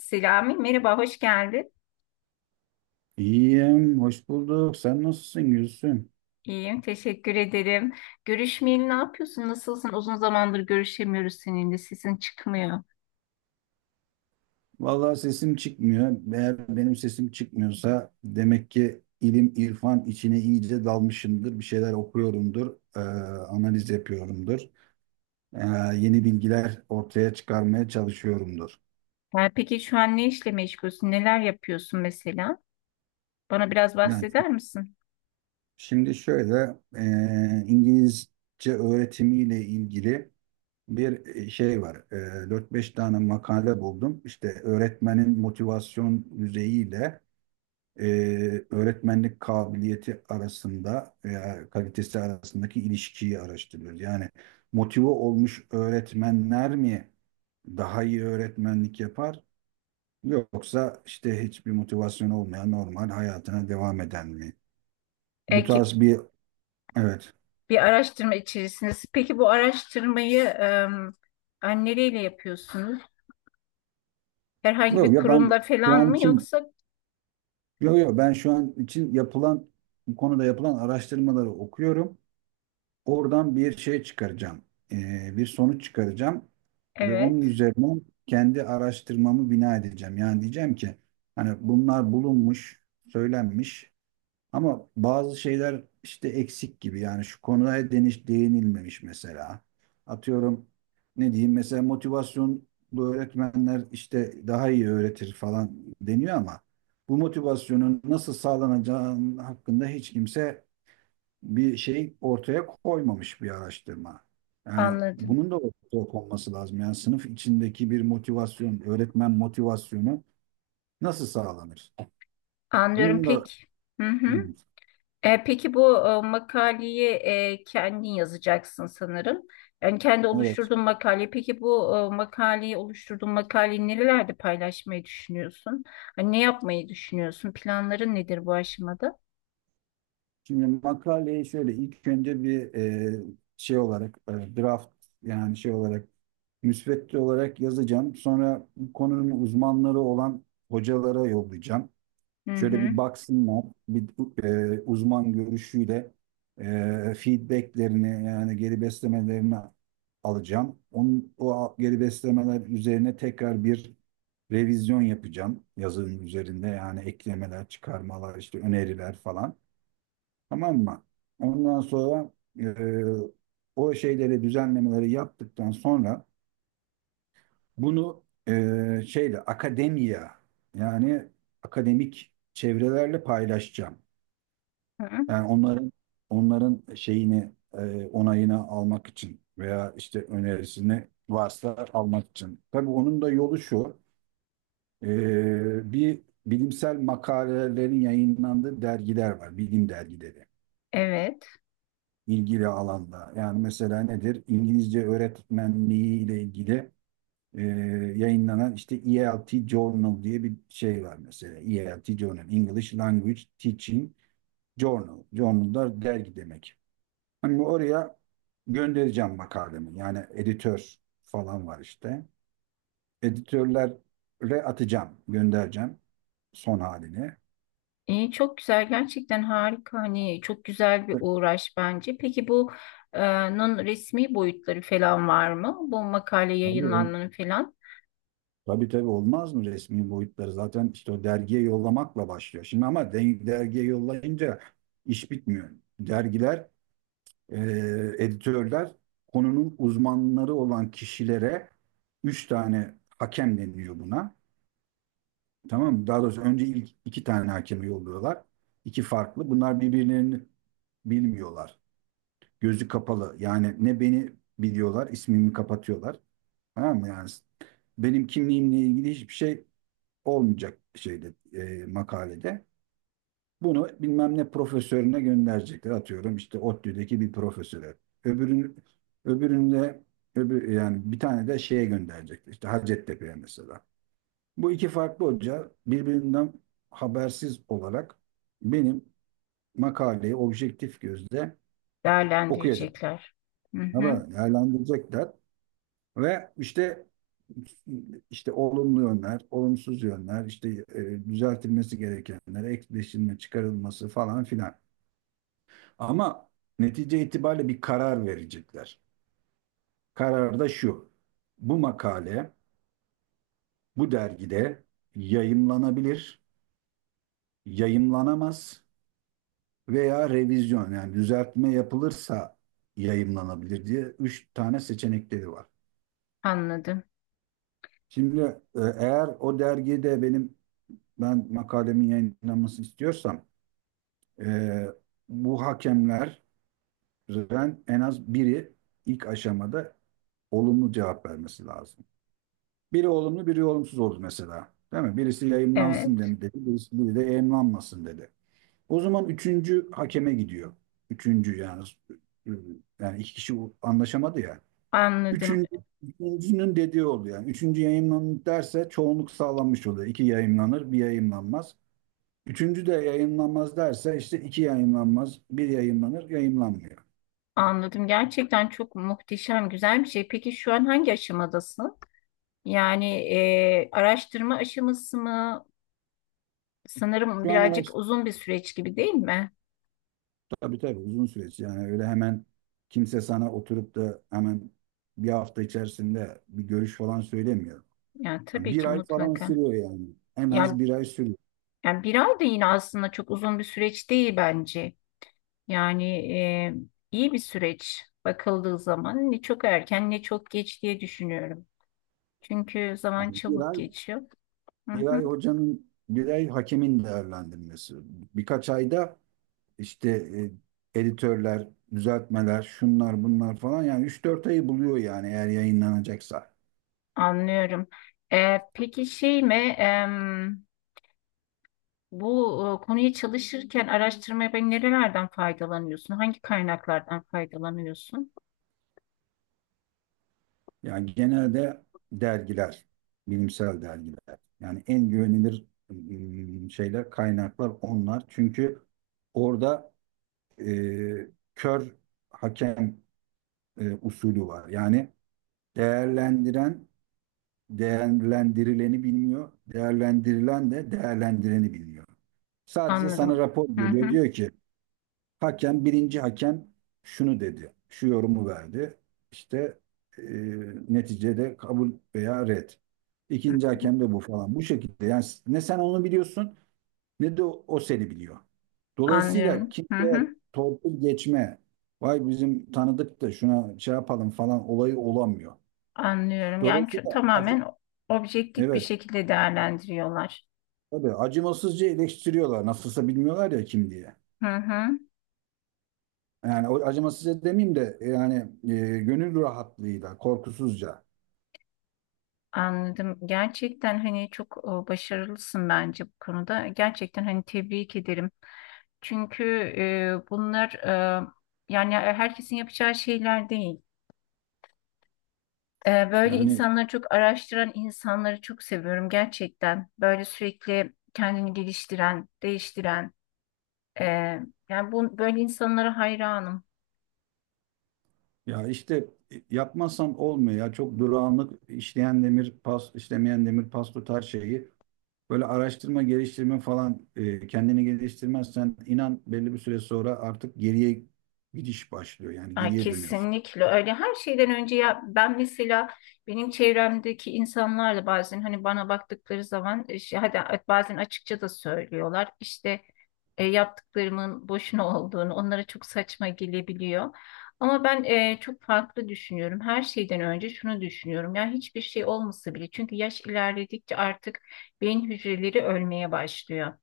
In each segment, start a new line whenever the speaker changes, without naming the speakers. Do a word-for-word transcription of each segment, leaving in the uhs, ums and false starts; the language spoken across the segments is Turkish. Selami, merhaba, hoş geldin.
İyiyim, hoş bulduk. Sen nasılsın Gülsüm?
İyiyim, teşekkür ederim. Görüşmeyeli ne yapıyorsun, nasılsın? Uzun zamandır görüşemiyoruz seninle, sesin çıkmıyor.
Vallahi sesim çıkmıyor. Eğer benim sesim çıkmıyorsa demek ki ilim, irfan içine iyice dalmışımdır. Bir şeyler okuyorumdur, eee, analiz yapıyorumdur. Eee, yeni bilgiler ortaya çıkarmaya çalışıyorumdur.
Yani peki şu an ne işle meşgulsün, neler yapıyorsun mesela? Bana biraz
Yani
bahseder misin?
şimdi şöyle, eee, İngilizce öğretimiyle ilgili bir şey var. Eee dört beş tane makale buldum. İşte öğretmenin motivasyon düzeyiyle e, öğretmenlik kabiliyeti arasında veya kalitesi arasındaki ilişkiyi araştırıyoruz. Yani motive olmuş öğretmenler mi daha iyi öğretmenlik yapar, yoksa işte hiçbir motivasyon olmayan, normal hayatına devam eden mi? Bu
Ekip
tarz bir, evet.
bir araştırma içerisindesin. Peki bu araştırmayı em, hani nereyle yapıyorsunuz? Herhangi
Yok
bir
ya, ben
kurumla
şu
falan
an
mı
için,
yoksa?
yok yok, ben şu an için yapılan, bu konuda yapılan araştırmaları okuyorum. Oradan bir şey çıkaracağım. Ee, bir sonuç çıkaracağım ve onun
Evet,
üzerine kendi araştırmamı bina edeceğim. Yani diyeceğim ki hani bunlar bulunmuş, söylenmiş, ama bazı şeyler işte eksik gibi. Yani şu konuya deniş değinilmemiş mesela. Atıyorum, ne diyeyim, mesela motivasyonlu öğretmenler işte daha iyi öğretir falan deniyor ama bu motivasyonun nasıl sağlanacağı hakkında hiç kimse bir şey ortaya koymamış bir araştırma. Yani
anladım.
bunun da ortaya konması lazım. Yani sınıf içindeki bir motivasyon, öğretmen motivasyonu nasıl sağlanır?
Anlıyorum
Bunun da
peki. Hı hı.
Hmm,
E, peki bu e, makaleyi e, kendin yazacaksın sanırım. Yani kendi
evet.
oluşturduğun makale. Peki bu e, makaleyi oluşturduğun makaleyi nerelerde paylaşmayı düşünüyorsun? Hani ne yapmayı düşünüyorsun? Planların nedir bu aşamada?
Şimdi makaleyi şöyle ilk önce bir e, şey olarak, e, draft, yani şey olarak, müsvedde olarak yazacağım. Sonra bu konunun uzmanları olan hocalara yollayacağım.
Hı
Şöyle
hı.
bir baksınlar, bir e, uzman görüşüyle e, feedbacklerini, yani geri beslemelerini alacağım. Onun, o geri beslemeler üzerine tekrar bir revizyon yapacağım yazının üzerinde, yani eklemeler, çıkarmalar, işte öneriler falan. Tamam mı? Ondan sonra e, o şeyleri, düzenlemeleri yaptıktan sonra bunu e, şeyle akademiya, yani akademik çevrelerle paylaşacağım.
Hı.
Yani onların, onların şeyini, e, onayını almak için veya işte önerisini varsa almak için. Tabii onun da yolu şu. E, bir bilimsel makalelerin yayınlandığı dergiler var. Bilim dergileri.
Evet.
İlgili alanda. Yani mesela nedir? İngilizce öğretmenliği ile ilgili e, yayınlanan işte E L T Journal diye bir şey var mesela. E L T Journal. English Language Teaching Journal. Journal da dergi demek. Hani oraya göndereceğim makalemi. Yani editör falan var işte. Editörlere atacağım, göndereceğim son halini.
İyi, çok güzel. Gerçekten harika. Hani çok güzel bir uğraş bence. Peki bu e, nun resmi boyutları falan var mı? Bu makale
Tabii, ol-
yayınlanmanı falan
tabii tabii, olmaz mı resmi boyutları? Zaten işte o dergiye yollamakla başlıyor. Şimdi ama de- dergiye yollayınca iş bitmiyor. Dergiler, e, editörler konunun uzmanları olan kişilere, üç tane hakem deniyor buna. Tamam mı? Daha doğrusu önce ilk iki tane hakemi yolluyorlar. İki farklı. Bunlar birbirlerini bilmiyorlar. Gözü kapalı. Yani ne beni biliyorlar, ismimi kapatıyorlar. Tamam mı? Yani benim kimliğimle ilgili hiçbir şey olmayacak şeyde, e, makalede. Bunu bilmem ne profesörüne gönderecekler. Atıyorum işte ODTÜ'deki bir profesöre. Öbürün, öbüründe öbür, yani bir tane de şeye gönderecekler. İşte Hacettepe'ye mesela. Bu iki farklı hoca birbirinden habersiz olarak benim makaleyi objektif gözle okuyacak.
değerlendirecekler. Hı hı.
Ama değerlendirecekler ve işte işte olumlu yönler, olumsuz yönler, işte e, düzeltilmesi gerekenler, ekleşilme, çıkarılması falan filan. Ama netice itibariyle bir karar verecekler. Karar da şu. Bu makale bu dergide yayımlanabilir, yayımlanamaz veya revizyon, yani düzeltme yapılırsa yayımlanabilir diye üç tane seçenekleri var.
Anladım.
Şimdi e, eğer o dergide benim, ben makalemin yayınlanmasını istiyorsam, e, bu hakemlerden en az biri ilk aşamada olumlu cevap vermesi lazım. Biri olumlu, biri olumsuz oldu mesela. Değil mi? Birisi yayımlansın
Evet.
dem- dedi, birisi, biri de yayımlanmasın dedi. O zaman üçüncü hakeme gidiyor. Üçüncü, yani, yani iki kişi anlaşamadı ya.
Anladım,
Üçüncü, üçüncünün dediği oluyor. Yani üçüncü yayınlanır derse çoğunluk sağlanmış oluyor. İki yayınlanır, bir yayınlanmaz. Üçüncü de yayınlanmaz derse işte iki yayınlanmaz, bir yayınlanır, yayınlanmıyor.
anladım. Gerçekten çok muhteşem, güzel bir şey. Peki şu an hangi aşamadasın? Yani e, araştırma aşaması mı? Sanırım
Şu an
birazcık
araç
uzun bir süreç gibi değil mi?
tabii tabii uzun süreç. Yani öyle hemen kimse sana oturup da hemen bir hafta içerisinde bir görüş falan söylemiyor.
Yani
Yani
tabii
bir
ki
ay falan
mutlaka.
sürüyor yani. En
Yani,
az bir ay sürüyor.
yani bir ay da yine aslında çok uzun bir süreç değil bence. Yani e, iyi bir süreç bakıldığı zaman ne çok erken ne çok geç diye düşünüyorum. Çünkü zaman
Yani bir
çabuk
ay,
geçiyor. Hı hı,
bir ay hocanın, bir ay hakemin değerlendirmesi. Birkaç ayda işte e, editörler, düzeltmeler, şunlar bunlar falan, yani üç dört ayı buluyor yani eğer yayınlanacaksa.
anlıyorum. E, peki şey mi? em, Bu e, konuyu çalışırken, araştırmaya ben nerelerden faydalanıyorsun? Hangi kaynaklardan faydalanıyorsun?
Yani genelde dergiler, bilimsel dergiler. Yani en güvenilir mm, şeyler, kaynaklar onlar. Çünkü orada e, kör hakem e, usulü var. Yani değerlendiren değerlendirileni bilmiyor. Değerlendirilen de değerlendireni bilmiyor. Sadece sana
Anladım.
rapor
Hı hı.
veriyor. Diyor ki hakem, birinci hakem şunu dedi. Şu yorumu verdi. İşte e, neticede kabul veya red.
Hı
İkinci
hı.
hakem de bu falan. Bu şekilde, yani ne sen onu biliyorsun, ne de o, o seni biliyor. Dolayısıyla
Anlıyorum. Hı hı.
kimseye torpil geçme, vay bizim tanıdık da şuna şey yapalım falan olayı olamıyor.
Anlıyorum. Yani ço-
Dolayısıyla az-
tamamen objektif bir
evet,
şekilde değerlendiriyorlar.
tabii acımasızca eleştiriyorlar. Nasılsa bilmiyorlar ya kim diye.
Hı hı.
Yani o acımasızca demeyeyim de, yani e, gönül rahatlığıyla, korkusuzca.
Anladım. Gerçekten hani çok e, başarılısın bence bu konuda. Gerçekten hani tebrik ederim. Çünkü e, bunlar e, yani e, herkesin yapacağı şeyler değil. E, böyle
Yani,
insanları çok araştıran insanları çok seviyorum gerçekten. Böyle sürekli kendini geliştiren, değiştiren. e, Yani bu, böyle insanlara hayranım.
ya işte e, yapmazsam olmuyor ya. Çok durağanlık, işleyen demir pas, işlemeyen demir pas tutar şeyi. Böyle araştırma, geliştirme falan, e, kendini geliştirmezsen inan belli bir süre sonra artık geriye gidiş başlıyor. Yani
Ay,
geriye dönüyorsun.
kesinlikle öyle. Her şeyden önce ya ben mesela benim çevremdeki insanlarla bazen hani bana baktıkları zaman e, şey, hadi bazen açıkça da söylüyorlar. İşte e, yaptıklarımın boşuna olduğunu onlara çok saçma gelebiliyor. Ama ben e, çok farklı düşünüyorum. Her şeyden önce şunu düşünüyorum. Ya hiçbir şey olmasa bile çünkü yaş ilerledikçe artık beyin hücreleri ölmeye başlıyor.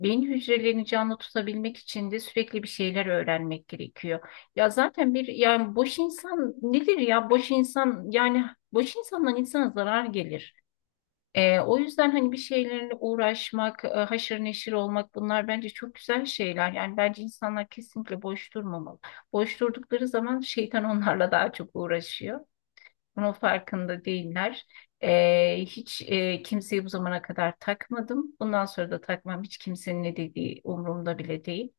Beyin hücrelerini canlı tutabilmek için de sürekli bir şeyler öğrenmek gerekiyor. Ya zaten bir yani boş insan nedir ya boş insan yani boş insandan insana zarar gelir. Ee, o yüzden hani bir şeylerle uğraşmak, e, haşır neşir olmak bunlar bence çok güzel şeyler. Yani bence insanlar kesinlikle boş durmamalı. Boş durdukları zaman şeytan onlarla daha çok uğraşıyor. Bunun farkında değiller. Ee, hiç e, kimseyi bu zamana kadar takmadım. Bundan sonra da takmam. Hiç kimsenin ne dediği umurumda bile değil.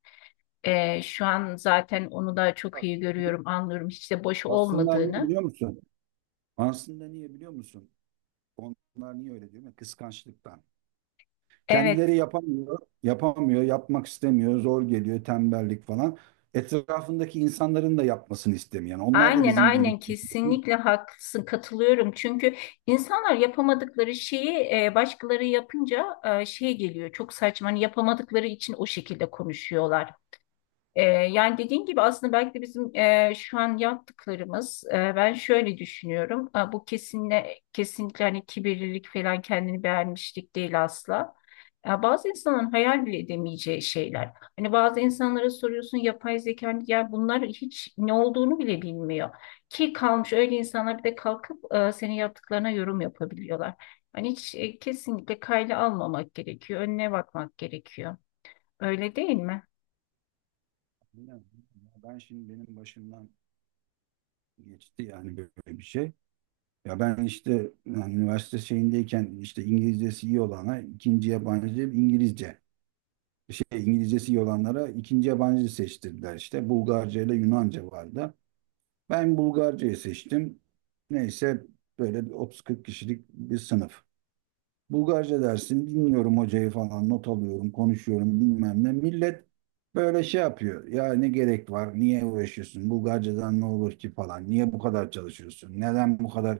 Ee, şu an zaten onu da çok iyi görüyorum, anlıyorum hiç de boş
Aslında niye
olmadığını.
biliyor musun? Aslında niye biliyor musun? Onlar niye öyle diyor? Kıskançlıktan.
Evet,
Kendileri yapamıyor, yapamıyor, yapmak istemiyor, zor geliyor, tembellik falan. Etrafındaki insanların da yapmasını istemiyor. Yani onlar da
aynen
bizim gibi.
aynen kesinlikle haklısın, katılıyorum. Çünkü insanlar yapamadıkları şeyi e, başkaları yapınca e, şey geliyor, çok saçma. Hani yapamadıkları için o şekilde konuşuyorlar. Ee, yani dediğin gibi aslında belki de bizim e, şu an yaptıklarımız e, ben şöyle düşünüyorum. Ha, bu kesinle kesinlikle hani kibirlilik falan kendini beğenmişlik değil asla. Ya bazı insanların hayal bile edemeyeceği şeyler. Hani bazı insanlara soruyorsun yapay zeka hani ya bunlar hiç ne olduğunu bile bilmiyor. Ki kalmış öyle insanlar bir de kalkıp e, senin yaptıklarına yorum yapabiliyorlar. Hani hiç e, kesinlikle kayda almamak gerekiyor. Önüne bakmak gerekiyor. Öyle değil mi?
Ya, ben şimdi benim başımdan geçti yani böyle bir şey. Ya ben işte yani üniversite şeyindeyken işte İngilizcesi iyi olana ikinci yabancı İngilizce. Şey, İngilizcesi iyi olanlara ikinci yabancı seçtirdiler işte. Bulgarca ile Yunanca vardı. Ben Bulgarca'yı seçtim. Neyse, böyle bir otuz kırk kişilik bir sınıf. Bulgarca dersini dinliyorum, hocayı falan not alıyorum, konuşuyorum bilmem ne. Millet böyle şey yapıyor. Ya ne gerek var? Niye uğraşıyorsun? Bulgarcadan ne olur ki falan. Niye bu kadar çalışıyorsun? Neden bu kadar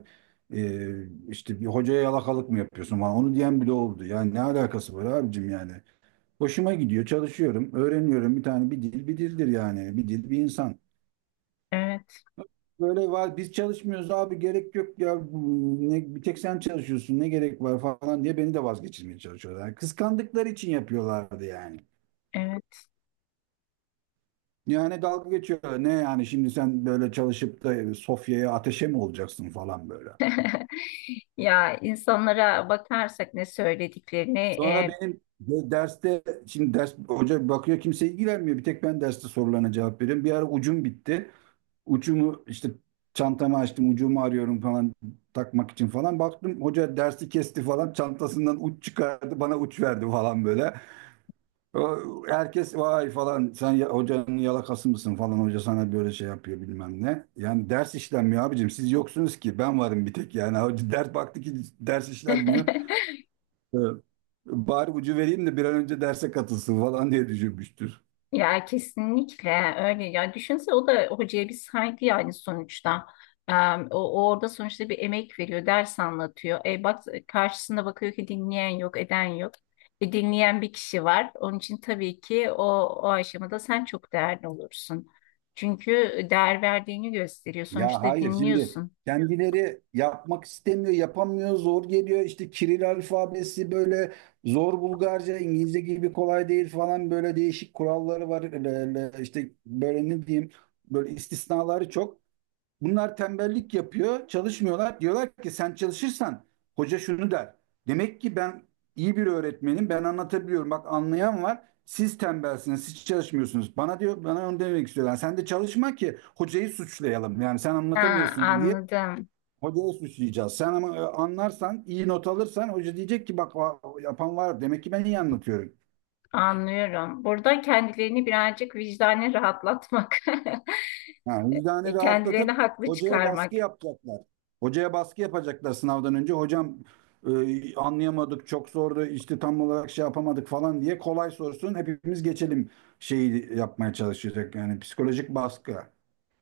e, işte bir hocaya yalakalık mı yapıyorsun falan. Onu diyen bile oldu. Yani ne alakası var abicim yani. Hoşuma gidiyor, çalışıyorum, öğreniyorum. Bir tane, bir dil bir dildir yani. Bir dil bir insan.
Evet,
Böyle var biz çalışmıyoruz abi, gerek yok ya, ne, bir tek sen çalışıyorsun, ne gerek var falan diye beni de vazgeçirmeye çalışıyorlar. Yani kıskandıkları için yapıyorlardı yani.
evet.
Yani dalga geçiyorlar, ne yani, şimdi sen böyle çalışıp da Sofya'ya ateşe mi olacaksın falan böyle.
Ya insanlara bakarsak ne söylediklerini
Sonra
e,
benim de- derste, şimdi ders, hoca bakıyor kimse ilgilenmiyor, bir tek ben derste sorularına cevap veriyorum. Bir ara ucum bitti. Ucumu işte, çantamı açtım, ucumu arıyorum falan takmak için falan, baktım hoca dersi kesti falan, çantasından uç çıkardı, bana uç verdi falan böyle. O- Herkes vay falan, sen ya- hocanın yalakası mısın falan, hoca sana böyle şey yapıyor bilmem ne. Yani ders işlenmiyor abicim, siz yoksunuz ki, ben varım bir tek, yani hoca ders baktı ki ders işlenmiyor. Ee, Bari ucu vereyim de bir an önce derse katılsın falan diye düşünmüştür.
Ya kesinlikle öyle, ya düşünse o da hocaya bir saygı yani sonuçta. E, o, o orada sonuçta bir emek veriyor, ders anlatıyor. E, bak karşısında bakıyor ki dinleyen yok eden yok, e, dinleyen bir kişi var onun için tabii ki o, o aşamada sen çok değerli olursun. Çünkü değer verdiğini gösteriyor.
Ya
Sonuçta
hayır, şimdi
dinliyorsun.
kendileri yapmak istemiyor, yapamıyor, zor geliyor. İşte Kiril alfabesi böyle zor, Bulgarca, İngilizce gibi kolay değil falan, böyle değişik kuralları var. Le- le- İşte böyle ne diyeyim, böyle istisnaları çok. Bunlar tembellik yapıyor, çalışmıyorlar. Diyorlar ki sen çalışırsan hoca şunu der. Demek ki ben iyi bir öğretmenim, ben anlatabiliyorum. Bak anlayan var. Siz tembelsiniz, siz çalışmıyorsunuz. Bana diyor, bana onu demek istiyorlar. Sen de çalışma ki hocayı suçlayalım. Yani sen
Ha,
anlatamıyorsun diye
anladım.
hocayı suçlayacağız. Sen ama e, anlarsan, iyi not alırsan hoca diyecek ki bak, va- yapan var. Demek ki ben iyi anlatıyorum.
Anlıyorum. Burada kendilerini birazcık vicdanen rahatlatmak,
Ha, vicdanı
e, kendilerini
rahatlatıp
haklı
hocaya
çıkarmak.
baskı yapacaklar. Hocaya baskı yapacaklar sınavdan önce. Hocam e, anlayamadık, çok zordu, işte tam olarak şey yapamadık falan diye kolay sorsun. Hepimiz geçelim, şeyi yapmaya çalışacak. Yani psikolojik baskı.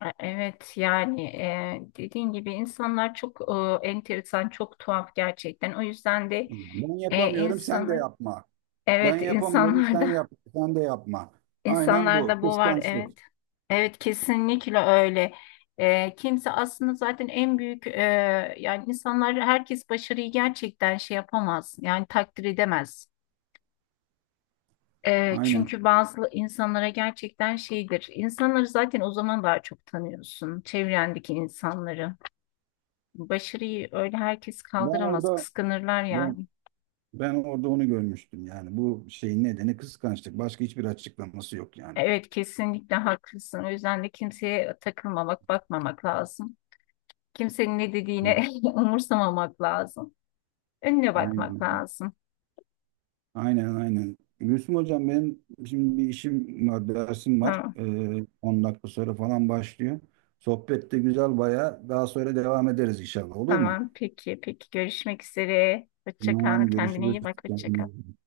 E- Evet yani e, dediğin gibi insanlar çok e, enteresan, çok tuhaf gerçekten. O yüzden de
Ben
e,
yapamıyorum, sen de
insanı
yapma. Ben
evet
yapamıyorum, sen
insanlarda
yap, sen de yapma. Aynen bu.
insanlarda bu var,
Kıskançlık.
evet. Evet kesinlikle öyle. E, kimse aslında zaten en büyük e, yani insanlar herkes başarıyı gerçekten şey yapamaz. Yani takdir edemez. E,
Aynen.
çünkü bazı insanlara gerçekten şeydir. İnsanları zaten o zaman daha çok tanıyorsun. Çevrendeki insanları. Başarıyı öyle herkes
Ben
kaldıramaz,
orada
kıskanırlar
ben
yani.
ben orada onu görmüştüm yani. Bu şeyin nedeni kıskançlık. Başka hiçbir açıklaması yok yani.
Evet, kesinlikle haklısın. O yüzden de kimseye takılmamak, bakmamak lazım. Kimsenin ne dediğine umursamamak lazım. Önüne bakmak
Aynen.
lazım.
Aynen aynen. Gülsüm hocam, benim şimdi bir işim var, dersim var.
Tamam,
Ee, on dakika sonra falan başlıyor. Sohbet de güzel bayağı. Daha sonra devam ederiz inşallah. Olur mu?
tamam. Peki, peki. Görüşmek üzere. Hoşça kal.
Tamam,
Kendine
görüşürüz.
iyi bak. Hoşça kal.
Kendinize iyi bakın.